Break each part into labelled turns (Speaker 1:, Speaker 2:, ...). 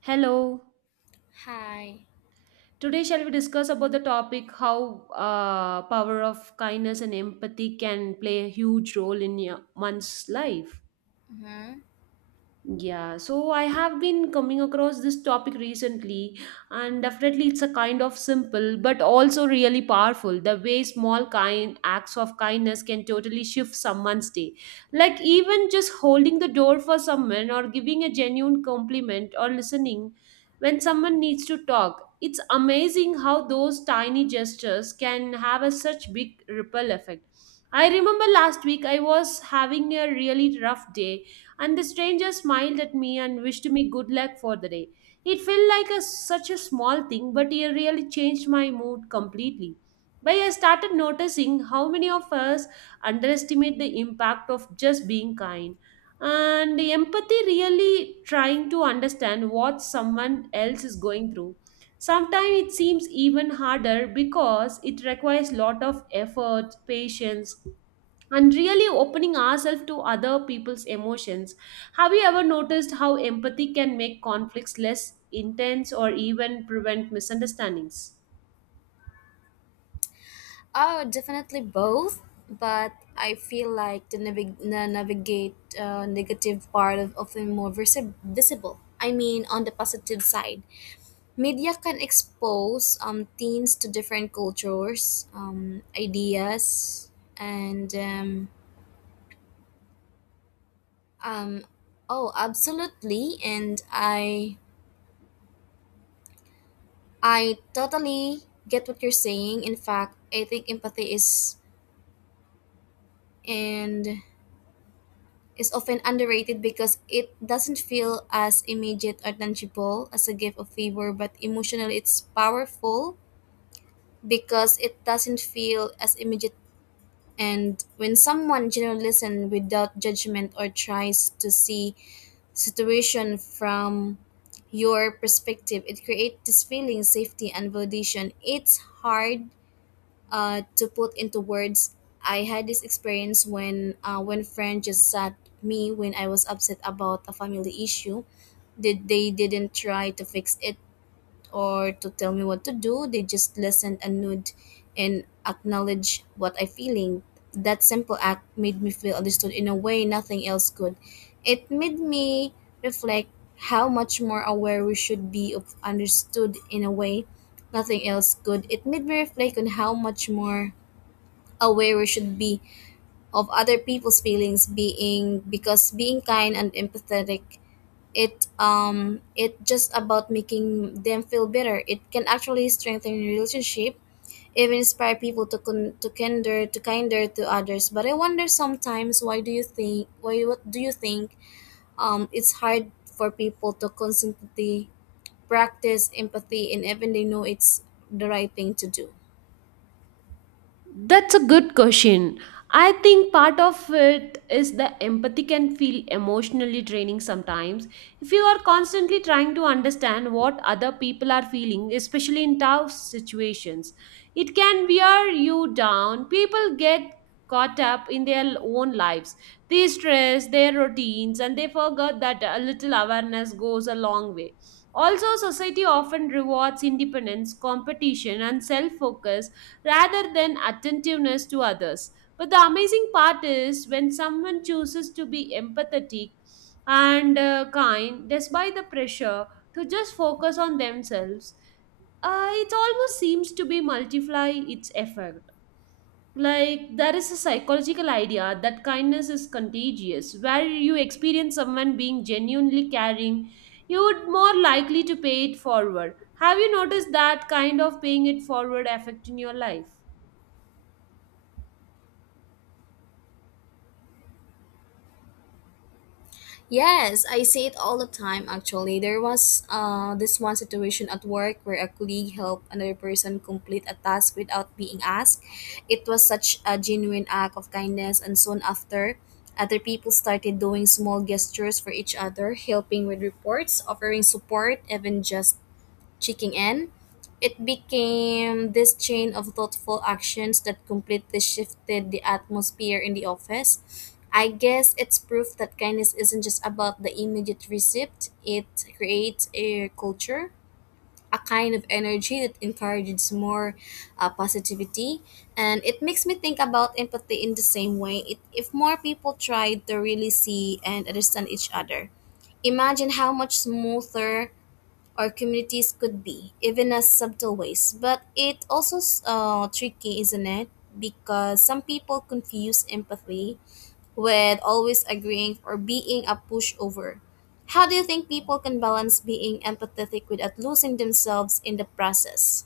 Speaker 1: Hello.
Speaker 2: Hi.
Speaker 1: Today, shall we discuss about the topic how power of kindness and empathy can play a huge role in one's life?
Speaker 2: Hmm.
Speaker 1: Yeah, so I have been coming across this topic recently, and definitely it's a kind of simple but also really powerful. The way small kind acts of kindness can totally shift someone's day. Like even just holding the door for someone or giving a genuine compliment or listening when someone needs to talk. It's amazing how those tiny gestures can have a such big ripple effect. I remember last week I was having a really rough day and the stranger smiled at me and wished me good luck for the day. It felt like such a small thing, but it really changed my mood completely. But I started noticing how many of us underestimate the impact of just being kind. And the empathy really trying to understand what someone else is going through. Sometimes it seems even harder because it requires lot of effort, patience, and really opening ourselves to other people's emotions. Have you ever noticed how empathy can make conflicts less intense or even prevent misunderstandings?
Speaker 2: Oh, definitely both. But I feel like the navigate negative part of often more visible. I mean, on the positive side, media can expose teens to different cultures, ideas, and um, oh, absolutely. And I totally get what you're saying. In fact, I think empathy and is often underrated because it doesn't feel as immediate or tangible as a gift of favor, but emotionally it's powerful because it doesn't feel as immediate. And when someone generally listens without judgment or tries to see situation from your perspective, it creates this feeling safety and validation. It's hard to put into words. I had this experience when friend just sat me when I was upset about a family issue. Did they didn't try to fix it or to tell me what to do. They just listen and nod and acknowledge what I'm feeling. That simple act made me feel understood in a way nothing else could. It made me reflect how much more aware we should be of Understood in a way nothing else could. It made me reflect on how much more aware we should be of other people's feelings being because being kind and empathetic, it just about making them feel better. It can actually strengthen relationship, even inspire people to con- to kinder to kinder to others. But I wonder sometimes, why do you think why what do you think, it's hard for people to constantly practice empathy, and even they know it's the right thing to do?
Speaker 1: That's a good question. I think part of it is the empathy can feel emotionally draining sometimes. If you are constantly trying to understand what other people are feeling, especially in tough situations, it can wear you down. People get caught up in their own lives, they stress, their routines, and they forget that a little awareness goes a long way. Also, society often rewards independence, competition, and self focus rather than attentiveness to others. But the amazing part is when someone chooses to be empathetic and kind despite the pressure to just focus on themselves, it almost seems to be multiply its effect. Like there is a psychological idea that kindness is contagious, where you experience someone being genuinely caring, you would more likely to pay it forward. Have you noticed that kind of paying it forward effect in your life?
Speaker 2: Yes, I see it all the time actually. There was this one situation at work where a colleague helped another person complete a task without being asked. It was such a genuine act of kindness, and soon after, other people started doing small gestures for each other, helping with reports, offering support, even just checking in. It became this chain of thoughtful actions that completely shifted the atmosphere in the office. I guess it's proof that kindness isn't just about the immediate receipt, it creates a culture, a kind of energy that encourages more positivity. And it makes me think about empathy in the same way. It, if more people tried to really see and understand each other, imagine how much smoother or communities could be, even as subtle ways. But it also tricky, isn't it? Because some people confuse empathy with always agreeing or being a pushover. How do you think people can balance being empathetic without losing themselves in the process?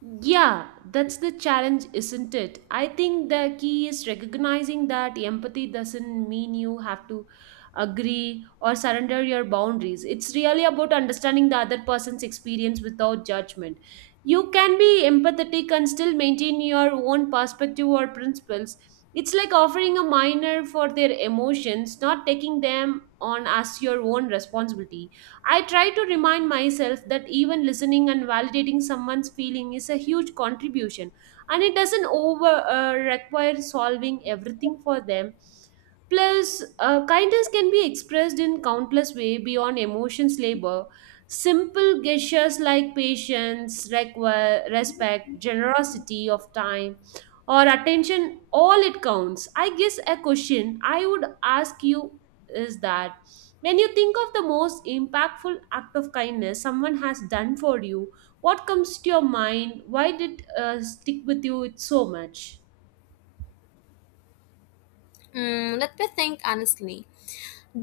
Speaker 1: Yeah, that's the challenge, isn't it? I think the key is recognizing that empathy doesn't mean you have to agree or surrender your boundaries. It's really about understanding the other person's experience without judgment. You can be empathetic and still maintain your own perspective or principles. It's like offering a minor for their emotions, not taking them on as your own responsibility. I try to remind myself that even listening and validating someone's feeling is a huge contribution and it doesn't over require solving everything for them. Plus, kindness can be expressed in countless ways beyond emotions labor. Simple gestures like patience, respect, generosity of time, or attention, all it counts. I guess a question I would ask you is that when you think of the most impactful act of kindness someone has done for you, what comes to your mind? Why did stick with you so much?
Speaker 2: Mm, let me think honestly.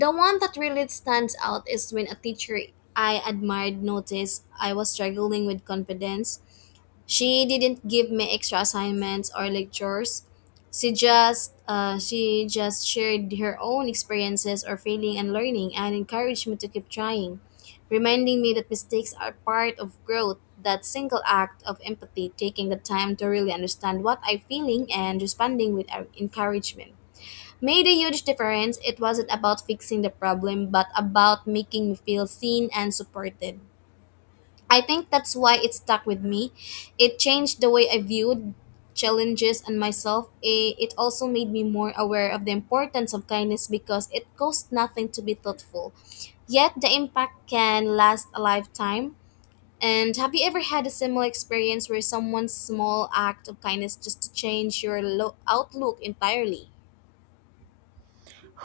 Speaker 2: The one that really stands out is when a teacher I admired noticed I was struggling with confidence. She didn't give me extra assignments or lectures. She just shared her own experiences or failing and learning and encouraged me to keep trying, reminding me that mistakes are part of growth. That single act of empathy, taking the time to really understand what I'm feeling and responding with encouragement, made a huge difference. It wasn't about fixing the problem, but about making me feel seen and supported. I think that's why it stuck with me. It changed the way I viewed challenges and myself. It also made me more aware of the importance of kindness because it costs nothing to be thoughtful. Yet the impact can last a lifetime. And have you ever had a similar experience where someone's small act of kindness just changed your outlook entirely?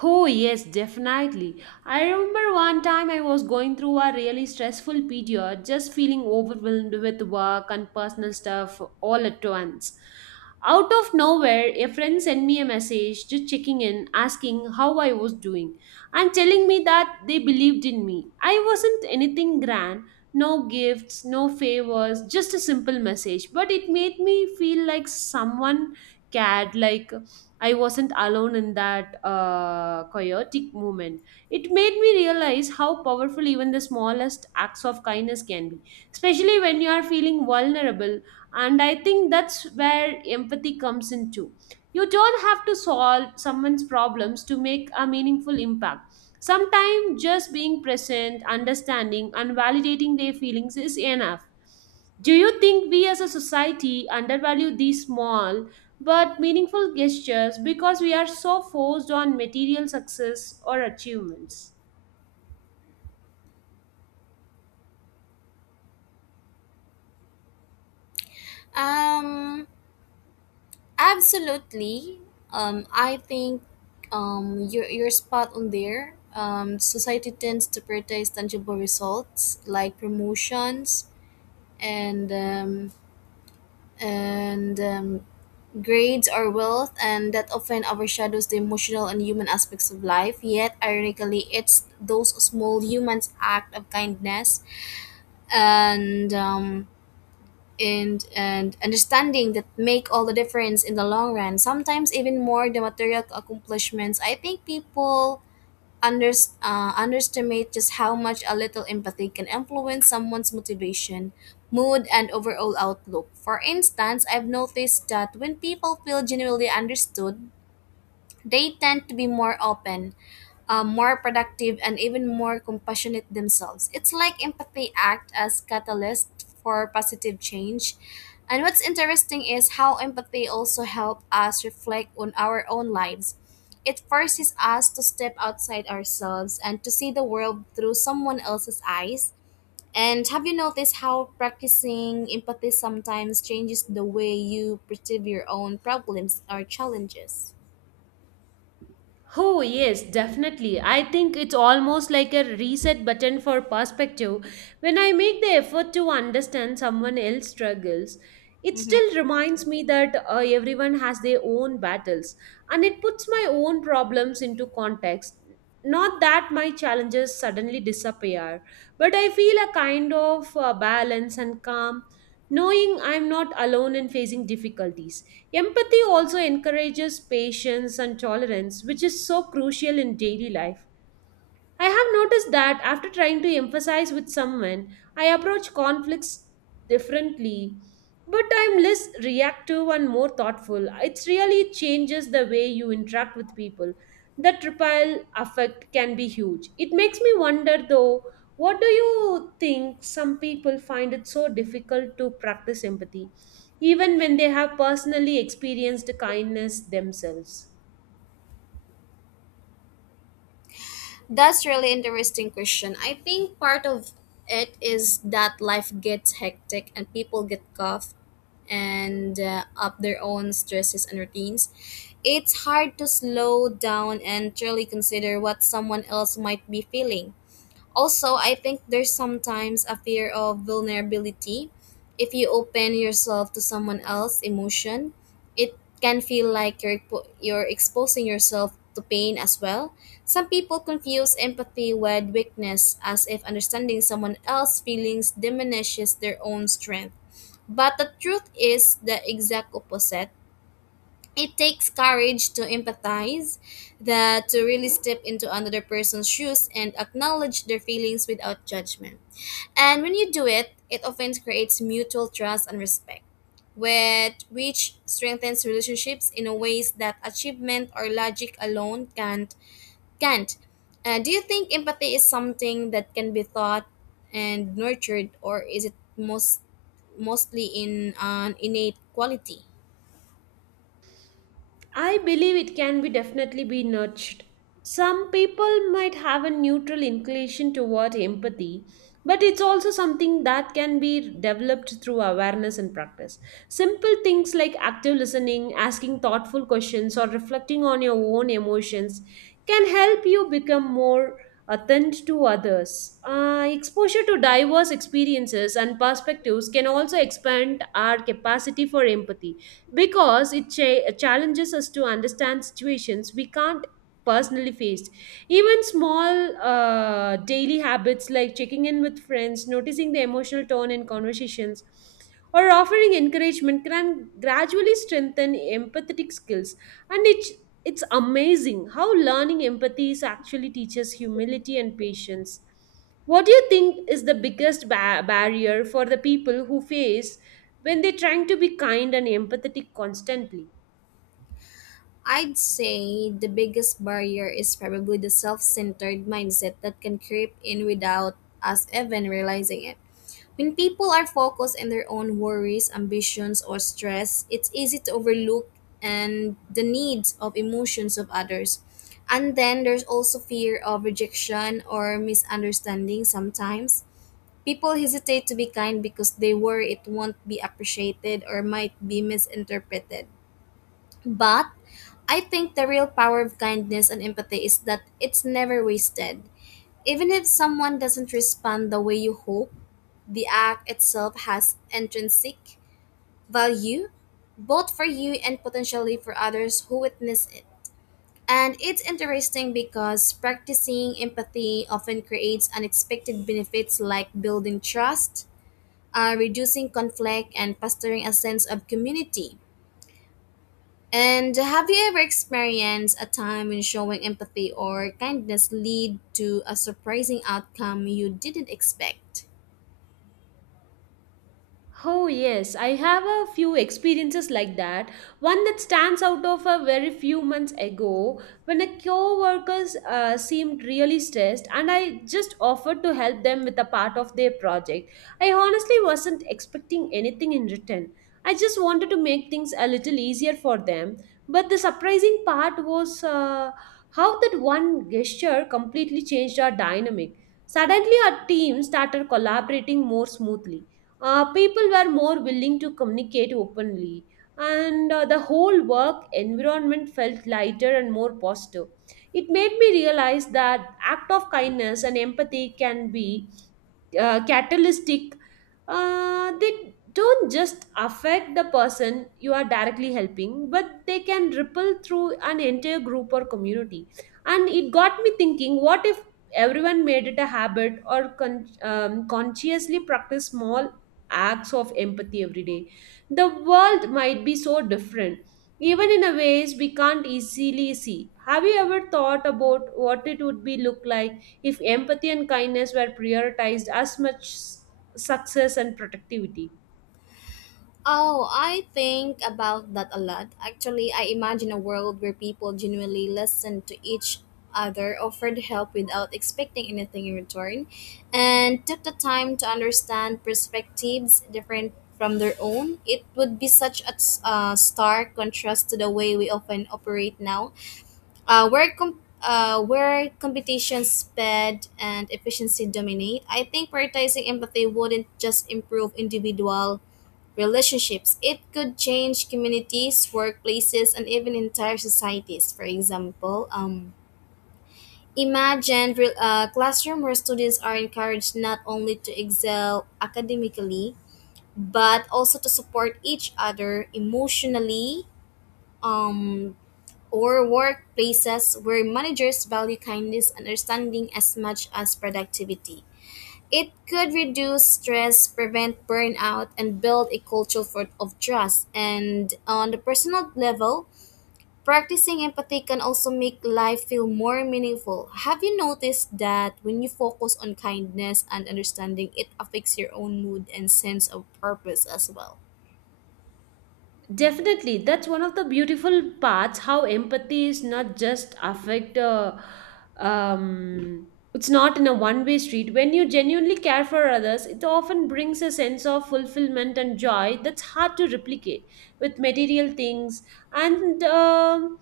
Speaker 1: Oh, yes, definitely. I remember one time I was going through a really stressful period, just feeling overwhelmed with work and personal stuff all at once. Out of nowhere, a friend sent me a message just checking in, asking how I was doing, and telling me that they believed in me. I wasn't anything grand, no gifts, no favors, just a simple message, but it made me feel like someone cared, like I wasn't alone in that chaotic moment. It made me realize how powerful even the smallest acts of kindness can be, especially when you are feeling vulnerable. And I think that's where empathy comes into. You don't have to solve someone's problems to make a meaningful impact. Sometimes just being present, understanding, and validating their feelings is enough. Do you think we as a society undervalue these small but meaningful gestures because we are so forced on material success or achievements?
Speaker 2: Um, Absolutely. I think you're spot on there. Society tends to prioritize tangible results like promotions and um, and grades or wealth, and that often overshadows the emotional and human aspects of life. Yet, ironically, it's those small humans act of kindness and um, and understanding that make all the difference in the long run, sometimes even more the material accomplishments. I think people under, underestimate just how much a little empathy can influence someone's motivation, mood, and overall outlook. For instance, I've noticed that when people feel genuinely understood, they tend to be more open, more productive, and even more compassionate themselves. It's like empathy act as catalyst for positive change. And what's interesting is how empathy also help us reflect on our own lives. It forces us to step outside ourselves and to see the world through someone else's eyes. And have you noticed how practicing empathy sometimes changes the way you perceive your own problems or challenges?
Speaker 1: Oh, yes, definitely. I think it's almost like a reset button for perspective. When I make the effort to understand someone else's struggles, it still reminds me that everyone has their own battles and it puts my own problems into context. Not that my challenges suddenly disappear, but I feel a kind of balance and calm knowing I'm not alone in facing difficulties. Empathy also encourages patience and tolerance, which is so crucial in daily life. I have noticed that after trying to emphasize with someone, I approach conflicts differently, but I'm less reactive and more thoughtful. It really changes the way you interact with people. The triple effect can be huge. It makes me wonder though, what do you think some people find it so difficult to practice empathy, even when they have personally experienced kindness themselves?
Speaker 2: That's really interesting question. I think part of it is that life gets hectic and people get cuffed and up their own stresses and routines. It's hard to slow down and truly consider what someone else might be feeling. Also, I think there's sometimes a fear of vulnerability. If you open yourself to someone else's emotion, it can feel like you're exposing yourself to pain as well. Some people confuse empathy with weakness as if understanding someone else's feelings diminishes their own strength. But the truth is the exact opposite. It takes courage to empathize, that to really step into another person's shoes and acknowledge their feelings without judgment. And when you do it, it often creates mutual trust and respect, with which strengthens relationships in a ways that achievement or logic alone can't. Do you think empathy is something that can be taught and nurtured, or is it mostly in an innate quality?
Speaker 1: I believe it can be definitely be nurtured. Some people might have a neutral inclination toward empathy, but it's also something that can be developed through awareness and practice. Simple things like active listening, asking thoughtful questions, or reflecting on your own emotions can help you become more attuned to others. Exposure to diverse experiences and perspectives can also expand our capacity for empathy because it challenges us to understand situations we can't personally face. Even small daily habits like checking in with friends, noticing the emotional tone in conversations, or offering encouragement can gradually strengthen empathetic skills. And it's amazing how learning empathy is actually teaches humility and patience. What do you think is the biggest barrier for the people who face when they're trying to be kind and empathetic constantly?
Speaker 2: I'd say the biggest barrier is probably the self centered mindset that can creep in without us even realizing it. When people are focused on their own worries, ambitions, or stress, it's easy to overlook and the needs of emotions of others. And then there's also fear of rejection or misunderstanding sometimes. People hesitate to be kind because they worry it won't be appreciated or might be misinterpreted. But I think the real power of kindness and empathy is that it's never wasted. Even if someone doesn't respond the way you hope, the act itself has intrinsic value, both for you and potentially for others who witness it. And it's interesting because practicing empathy often creates unexpected benefits like building trust, reducing conflict, and fostering a sense of community. And have you ever experienced a time when showing empathy or kindness lead to a surprising outcome you didn't expect?
Speaker 1: Oh, yes, I have a few experiences like that. One that stands out of a very few months ago when a co-workers seemed really stressed and I just offered to help them with a part of their project. I honestly wasn't expecting anything in return. I just wanted to make things a little easier for them. But the surprising part was how that one gesture completely changed our dynamic. Suddenly, our team started collaborating more smoothly, people were more willing to communicate openly, and the whole work environment felt lighter and more positive. It made me realize that act of kindness and empathy can be, catalytic. They don't just affect the person you are directly helping, but they can ripple through an entire group or community. And it got me thinking, what if everyone made it a habit or consciously practice small acts of empathy every day. The world might be so different, even in a ways we can't easily see. Have you ever thought about what it would be look like if empathy and kindness were prioritized as much success and productivity?
Speaker 2: Oh, I think about that a lot. Actually, I imagine a world where people genuinely listen to each other, offered help without expecting anything in return, and took the time to understand perspectives different from their own. It would be such a stark contrast to the way we often operate now. Where competition speed, and efficiency dominate, I think prioritizing empathy wouldn't just improve individual relationships. It could change communities, workplaces, and even entire societies. For example, imagine a classroom where students are encouraged not only to excel academically, but also to support each other emotionally, um, or workplaces where managers value kindness and understanding as much as productivity. It could reduce stress, prevent burnout, and build a culture of trust. And on the personal level, practicing empathy can also make life feel more meaningful. Have you noticed that when you focus on kindness and understanding, it affects your own mood and sense of purpose as well?
Speaker 1: Definitely, that's one of the beautiful parts. How empathy is not just affect. Um, it's not in a one-way street. When you genuinely care for others, it often brings a sense of fulfillment and joy that's hard to replicate with material things. And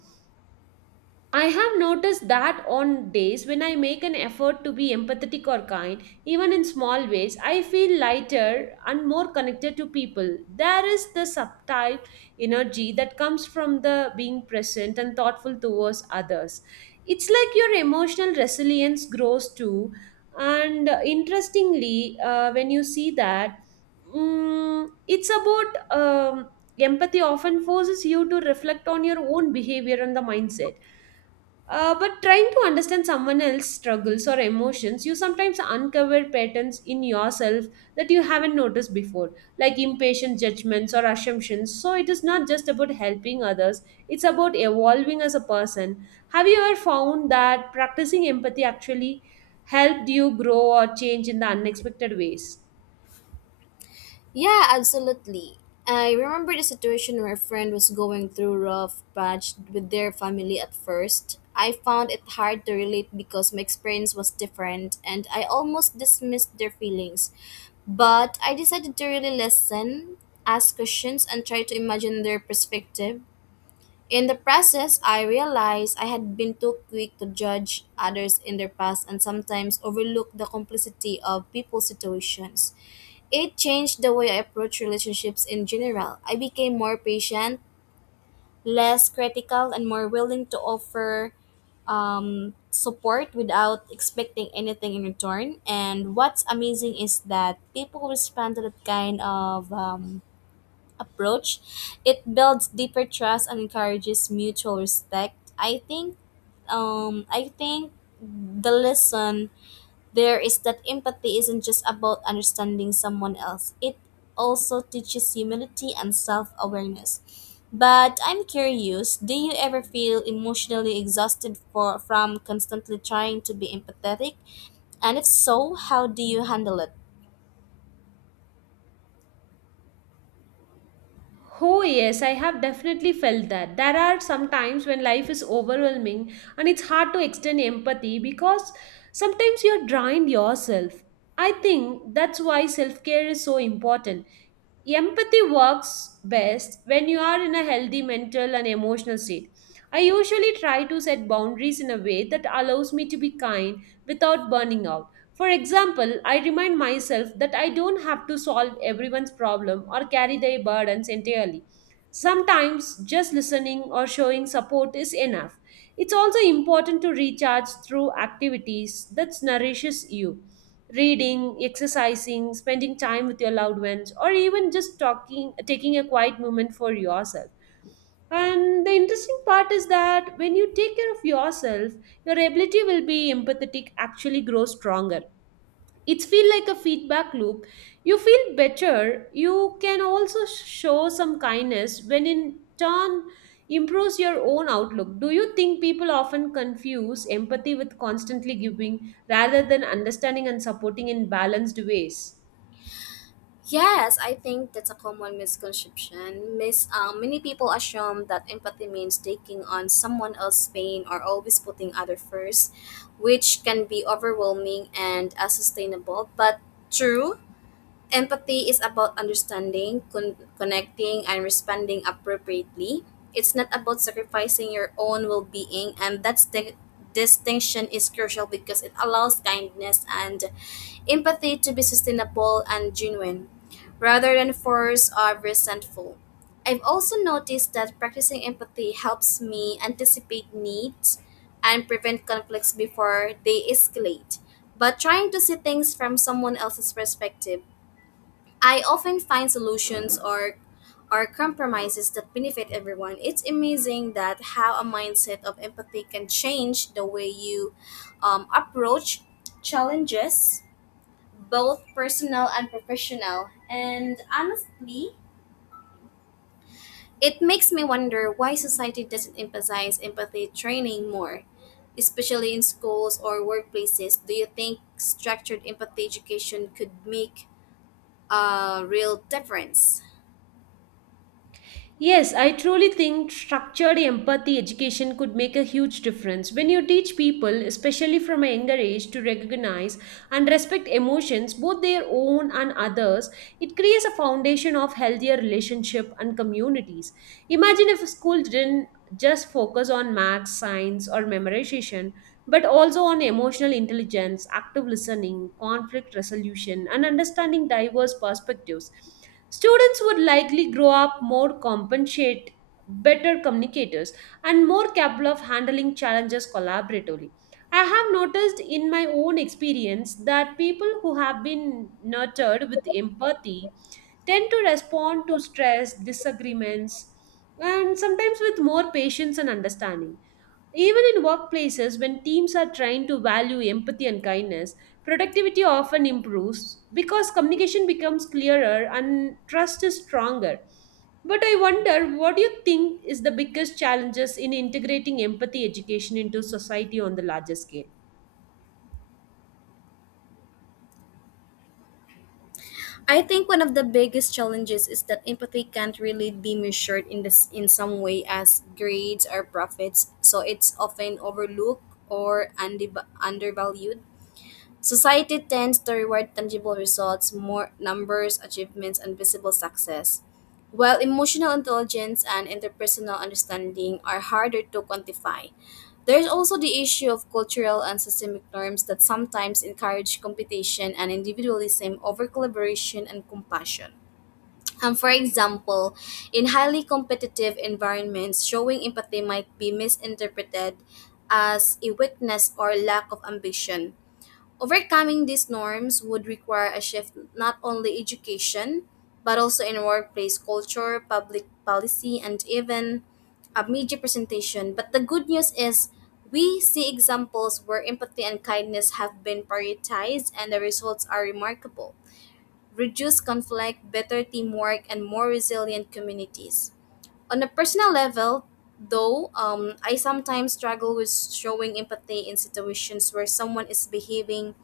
Speaker 1: I have noticed that on days when I make an effort to be empathetic or kind, even in small ways, I feel lighter and more connected to people. There is the subtle energy that comes from the being present and thoughtful towards others. It's like your emotional resilience grows too. And interestingly, when you see that, it's about, empathy often forces you to reflect on your own behavior and the mindset. But trying to understand someone else's struggles or emotions, you sometimes uncover patterns in yourself that you haven't noticed before, like impatient judgments or assumptions. So it is not just about helping others, it's about evolving as a person. Have you ever found that practicing empathy actually helped you grow or change in the unexpected ways?
Speaker 2: Yeah, absolutely. I remember the situation where a friend was going through rough patch with their family at first. I found it hard to relate because my experience was different and I almost dismissed their feelings. But I decided to really listen, ask questions, and try to imagine their perspective. In the process, I realized I had been too quick to judge others in their past and sometimes overlook the complexity of people's situations. It changed the way I approach relationships in general. I became more patient, less critical, and more willing to offer support without expecting anything in return. And what's amazing is that people respond to that kind of approach. It builds deeper trust and encourages mutual respect. I think the lesson there is that empathy isn't just about understanding someone else, it also teaches humility and self awareness. But I'm curious, do you ever feel emotionally exhausted from constantly trying to be empathetic? And if so, how do you handle it?
Speaker 1: Oh, yes, I have definitely felt that. There are some times when life is overwhelming and it's hard to extend empathy because sometimes you're drained yourself. I think that's why self care is so important. Empathy works best when you are in a healthy mental and emotional state. I usually try to set boundaries in a way that allows me to be kind without burning out. For example, I remind myself that I don't have to solve everyone's problem or carry their burdens entirely. Sometimes just listening or showing support is enough. It's also important to recharge through activities that nourishes you. Reading, exercising, spending time with your loved ones, or even just talking taking a quiet moment for yourself. And the interesting part is that when you take care of yourself, your ability will be empathetic actually grows stronger. It's feel like a feedback loop. You feel better, you can also show some kindness, when in turn improves your own outlook. Do you think people often confuse empathy with constantly giving rather than understanding and supporting in balanced ways?
Speaker 2: Yes, I think that's a common misconception. Many people assume that empathy means taking on someone else's pain or always putting other first, which can be overwhelming and unsustainable. But true, empathy is about understanding, connecting, and responding appropriately. It's not about sacrificing your own well-being, and that distinction is crucial because it allows kindness and empathy to be sustainable and genuine, rather than forced or resentful. I've also noticed that practicing empathy helps me anticipate needs and prevent conflicts before they escalate. But trying to see things from someone else's perspective, I often find solutions or compromises that benefit everyone. It's amazing that how a mindset of empathy can change the way you approach challenges both personal and professional. And honestly, it makes me wonder why society doesn't emphasize empathy training more, especially in schools or workplaces. Do you think structured empathy education could make a real difference?
Speaker 1: Yes, I truly think structured empathy education could make a huge difference. When you teach people, especially from a younger age, to recognize and respect emotions, both their own and others, it creates a foundation of healthier relationship and communities. Imagine if a school didn't just focus on maths, science, or memorization, but also on emotional intelligence, active listening, conflict resolution, and understanding diverse perspectives. Students would likely grow up more compensate, better communicators, and more capable of handling challenges collaboratively. I have noticed in my own experience that people who have been nurtured with empathy tend to respond to stress, disagreements, and sometimes with more patience and understanding. Even in workplaces, when teams are trained to value empathy and kindness, productivity often improves because communication becomes clearer and trust is stronger. But I wonder, what do you think is the biggest challenges in integrating empathy education into society on the larger scale?
Speaker 2: I think one of the biggest challenges is that empathy can't really be measured in this in some way as grades or profits, so it's often overlooked or undervalued. Society tends to reward tangible results, more numbers, achievements, and visible success, while emotional intelligence and interpersonal understanding are harder to quantify. There's also the issue of cultural and systemic norms that sometimes encourage competition and individualism over collaboration and compassion. For example, in highly competitive environments, showing empathy might be misinterpreted as a weakness or lack of ambition. Overcoming these norms would require a shift not only education, but also in workplace culture, public policy, and even a media presentation. But the good news is we see examples where empathy and kindness have been prioritized and the results are remarkable. Reduced conflict, better teamwork, and more resilient communities. On a personal level, though, I sometimes struggle with showing empathy in situations where someone is behaving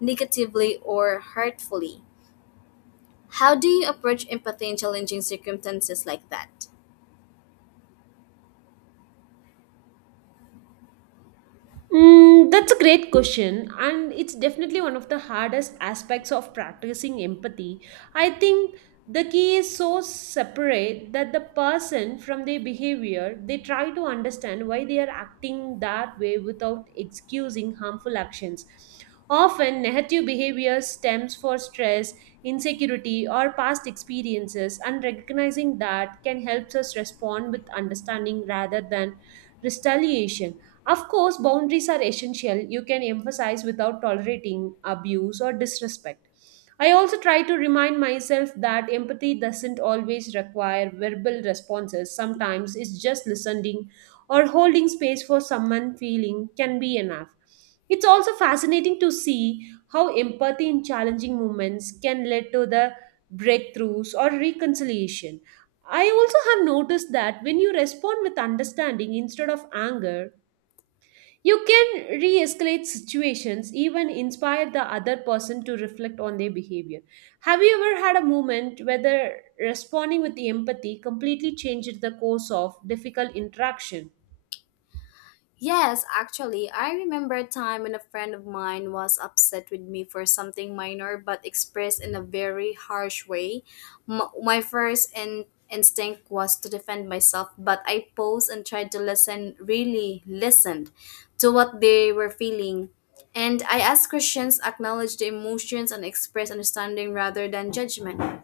Speaker 2: negatively or hurtfully. How do you approach empathy in challenging circumstances like that?
Speaker 1: Mm, that's a great question, and it's definitely one of the hardest aspects of practicing empathy. I think the key is so separate that the person from their behavior, they try to understand why they are acting that way without excusing harmful actions. Often, negative behavior stems for stress, insecurity, or past experiences, and recognizing that can help us respond with understanding rather than retaliation of course, boundaries are essential. You can emphasize without tolerating abuse or disrespect. I also try to remind myself that empathy doesn't always require verbal responses. Sometimes it's just listening or holding space for someone feeling can be enough. It's also fascinating to see how empathy in challenging moments can lead to the breakthroughs or reconciliation. I also have noticed that when you respond with understanding instead of anger, you can re escalate situations, even inspire the other person to reflect on their behavior. Have you ever had a moment whether responding with empathy completely changed the course of difficult interaction?
Speaker 2: Yes, actually, I remember a time when a friend of mine was upset with me for something minor but expressed in a very harsh way. My first instinct was to defend myself, but I paused and tried to listen, really listened to what they were feeling. And I asked Christians acknowledge the emotions and express understanding rather than judgment.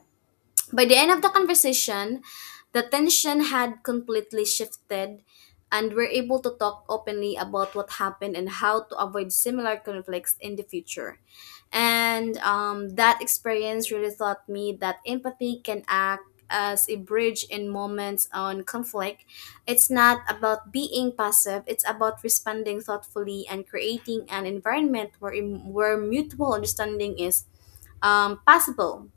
Speaker 2: By the end of the conversation, the tension had completely shifted, and we're able to talk openly about what happened and how to avoid similar conflicts in the future. And That experience really taught me that empathy can act as a bridge in moments on conflict. It's not about being passive, it's about responding thoughtfully and creating an environment where mutual understanding is possible.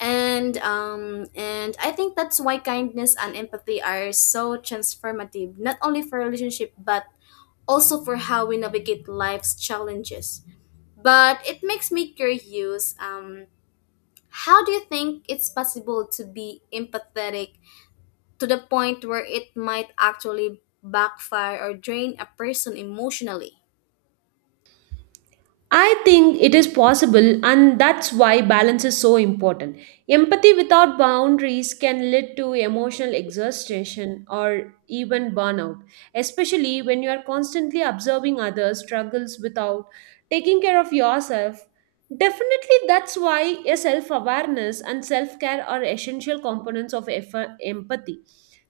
Speaker 2: And I think that's why kindness and empathy are so transformative, not only for relationship but also for how we navigate life's challenges. But it makes me curious. How do you think it's possible to be empathetic to the point where it might actually backfire or drain a person emotionally?
Speaker 1: I think it is possible, and that's why balance is so important. Empathy without boundaries can lead to emotional exhaustion or even burnout, especially when you are constantly observing others' struggles without taking care of yourself. Definitely, that's why a self awareness and self care are essential components of empathy.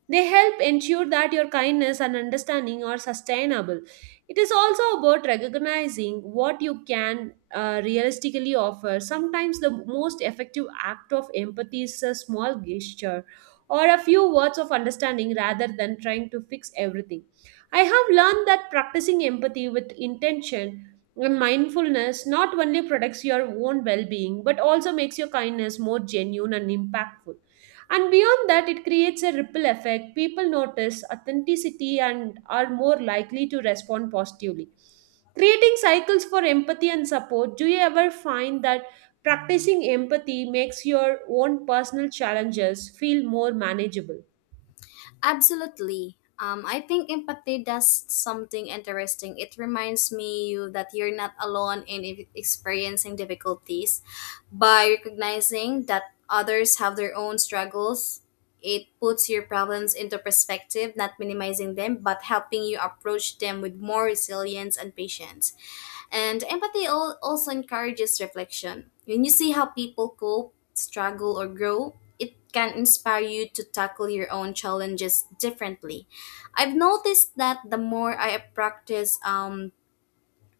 Speaker 1: They help ensure that your kindness and understanding are sustainable. It is also about recognizing what you can realistically offer. Sometimes the most effective act of empathy is a small gesture or a few words of understanding rather than trying to fix everything. I have learned that practicing empathy with intention and mindfulness not only protects your own well being but also makes your kindness more genuine and impactful. And beyond that, it creates a ripple effect. People notice authenticity and are more likely to respond positively. Creating cycles for empathy and support, do you ever find that practicing empathy makes your own personal challenges feel more manageable?
Speaker 2: Absolutely. I think empathy does something interesting. It reminds me you that you're not alone in experiencing difficulties. By recognizing that others have their own struggles, it puts your problems into perspective, not minimizing them, but helping you approach them with more resilience and patience. And empathy also encourages reflection. When you see how people cope, struggle, or grow, it can inspire you to tackle your own challenges differently. I've noticed that the more I practice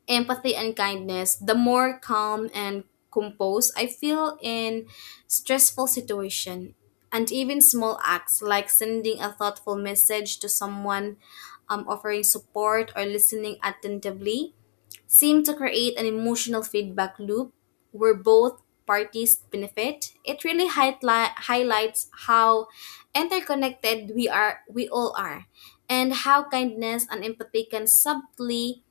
Speaker 2: empathy and kindness, the more calm and composed I feel in stressful situation. And even small acts like sending a thoughtful message to someone, offering support, or listening attentively seem to create an emotional feedback loop where both parties benefit. It really highlights how interconnected we all are, and how kindness and empathy can subtly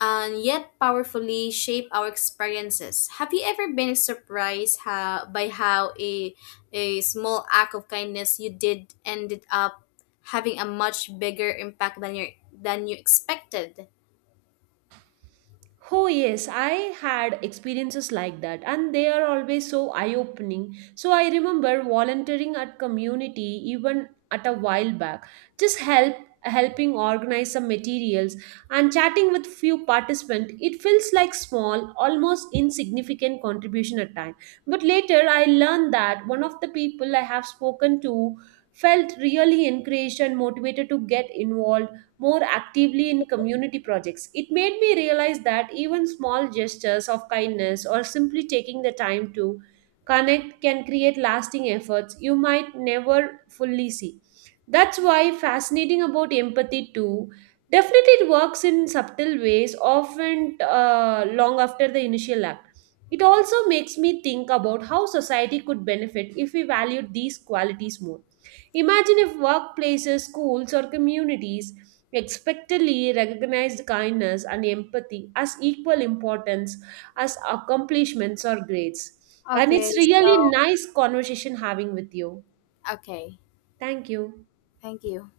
Speaker 2: and yet powerfully shape our experiences. Have you ever been surprised by how a small act of kindness you did ended up having a much bigger impact than you expected?
Speaker 1: Oh, yes, I had experiences like that, and they are always so eye opening. So, I remember volunteering at community even at a while back, just help helping organize some materials and chatting with few participants it feels like small almost insignificant contribution at time but later I learned that one of the people I have spoken to felt really encouraged and motivated to get involved more actively in community projects. It made me realize that even small gestures of kindness or simply taking the time to connect can create lasting efforts you might never fully see. That's why fascinating about empathy too. Definitely, it works in subtle ways, often long after the initial act. It also makes me think about how society could benefit if we valued these qualities more. Imagine if workplaces, schools, or communities we expectedly recognized kindness and empathy as equal importance as accomplishments or grades. And
Speaker 2: Okay,
Speaker 1: it's
Speaker 2: so.
Speaker 1: really nice conversation having with you.
Speaker 2: Okay.
Speaker 1: Thank you.
Speaker 2: Thank you.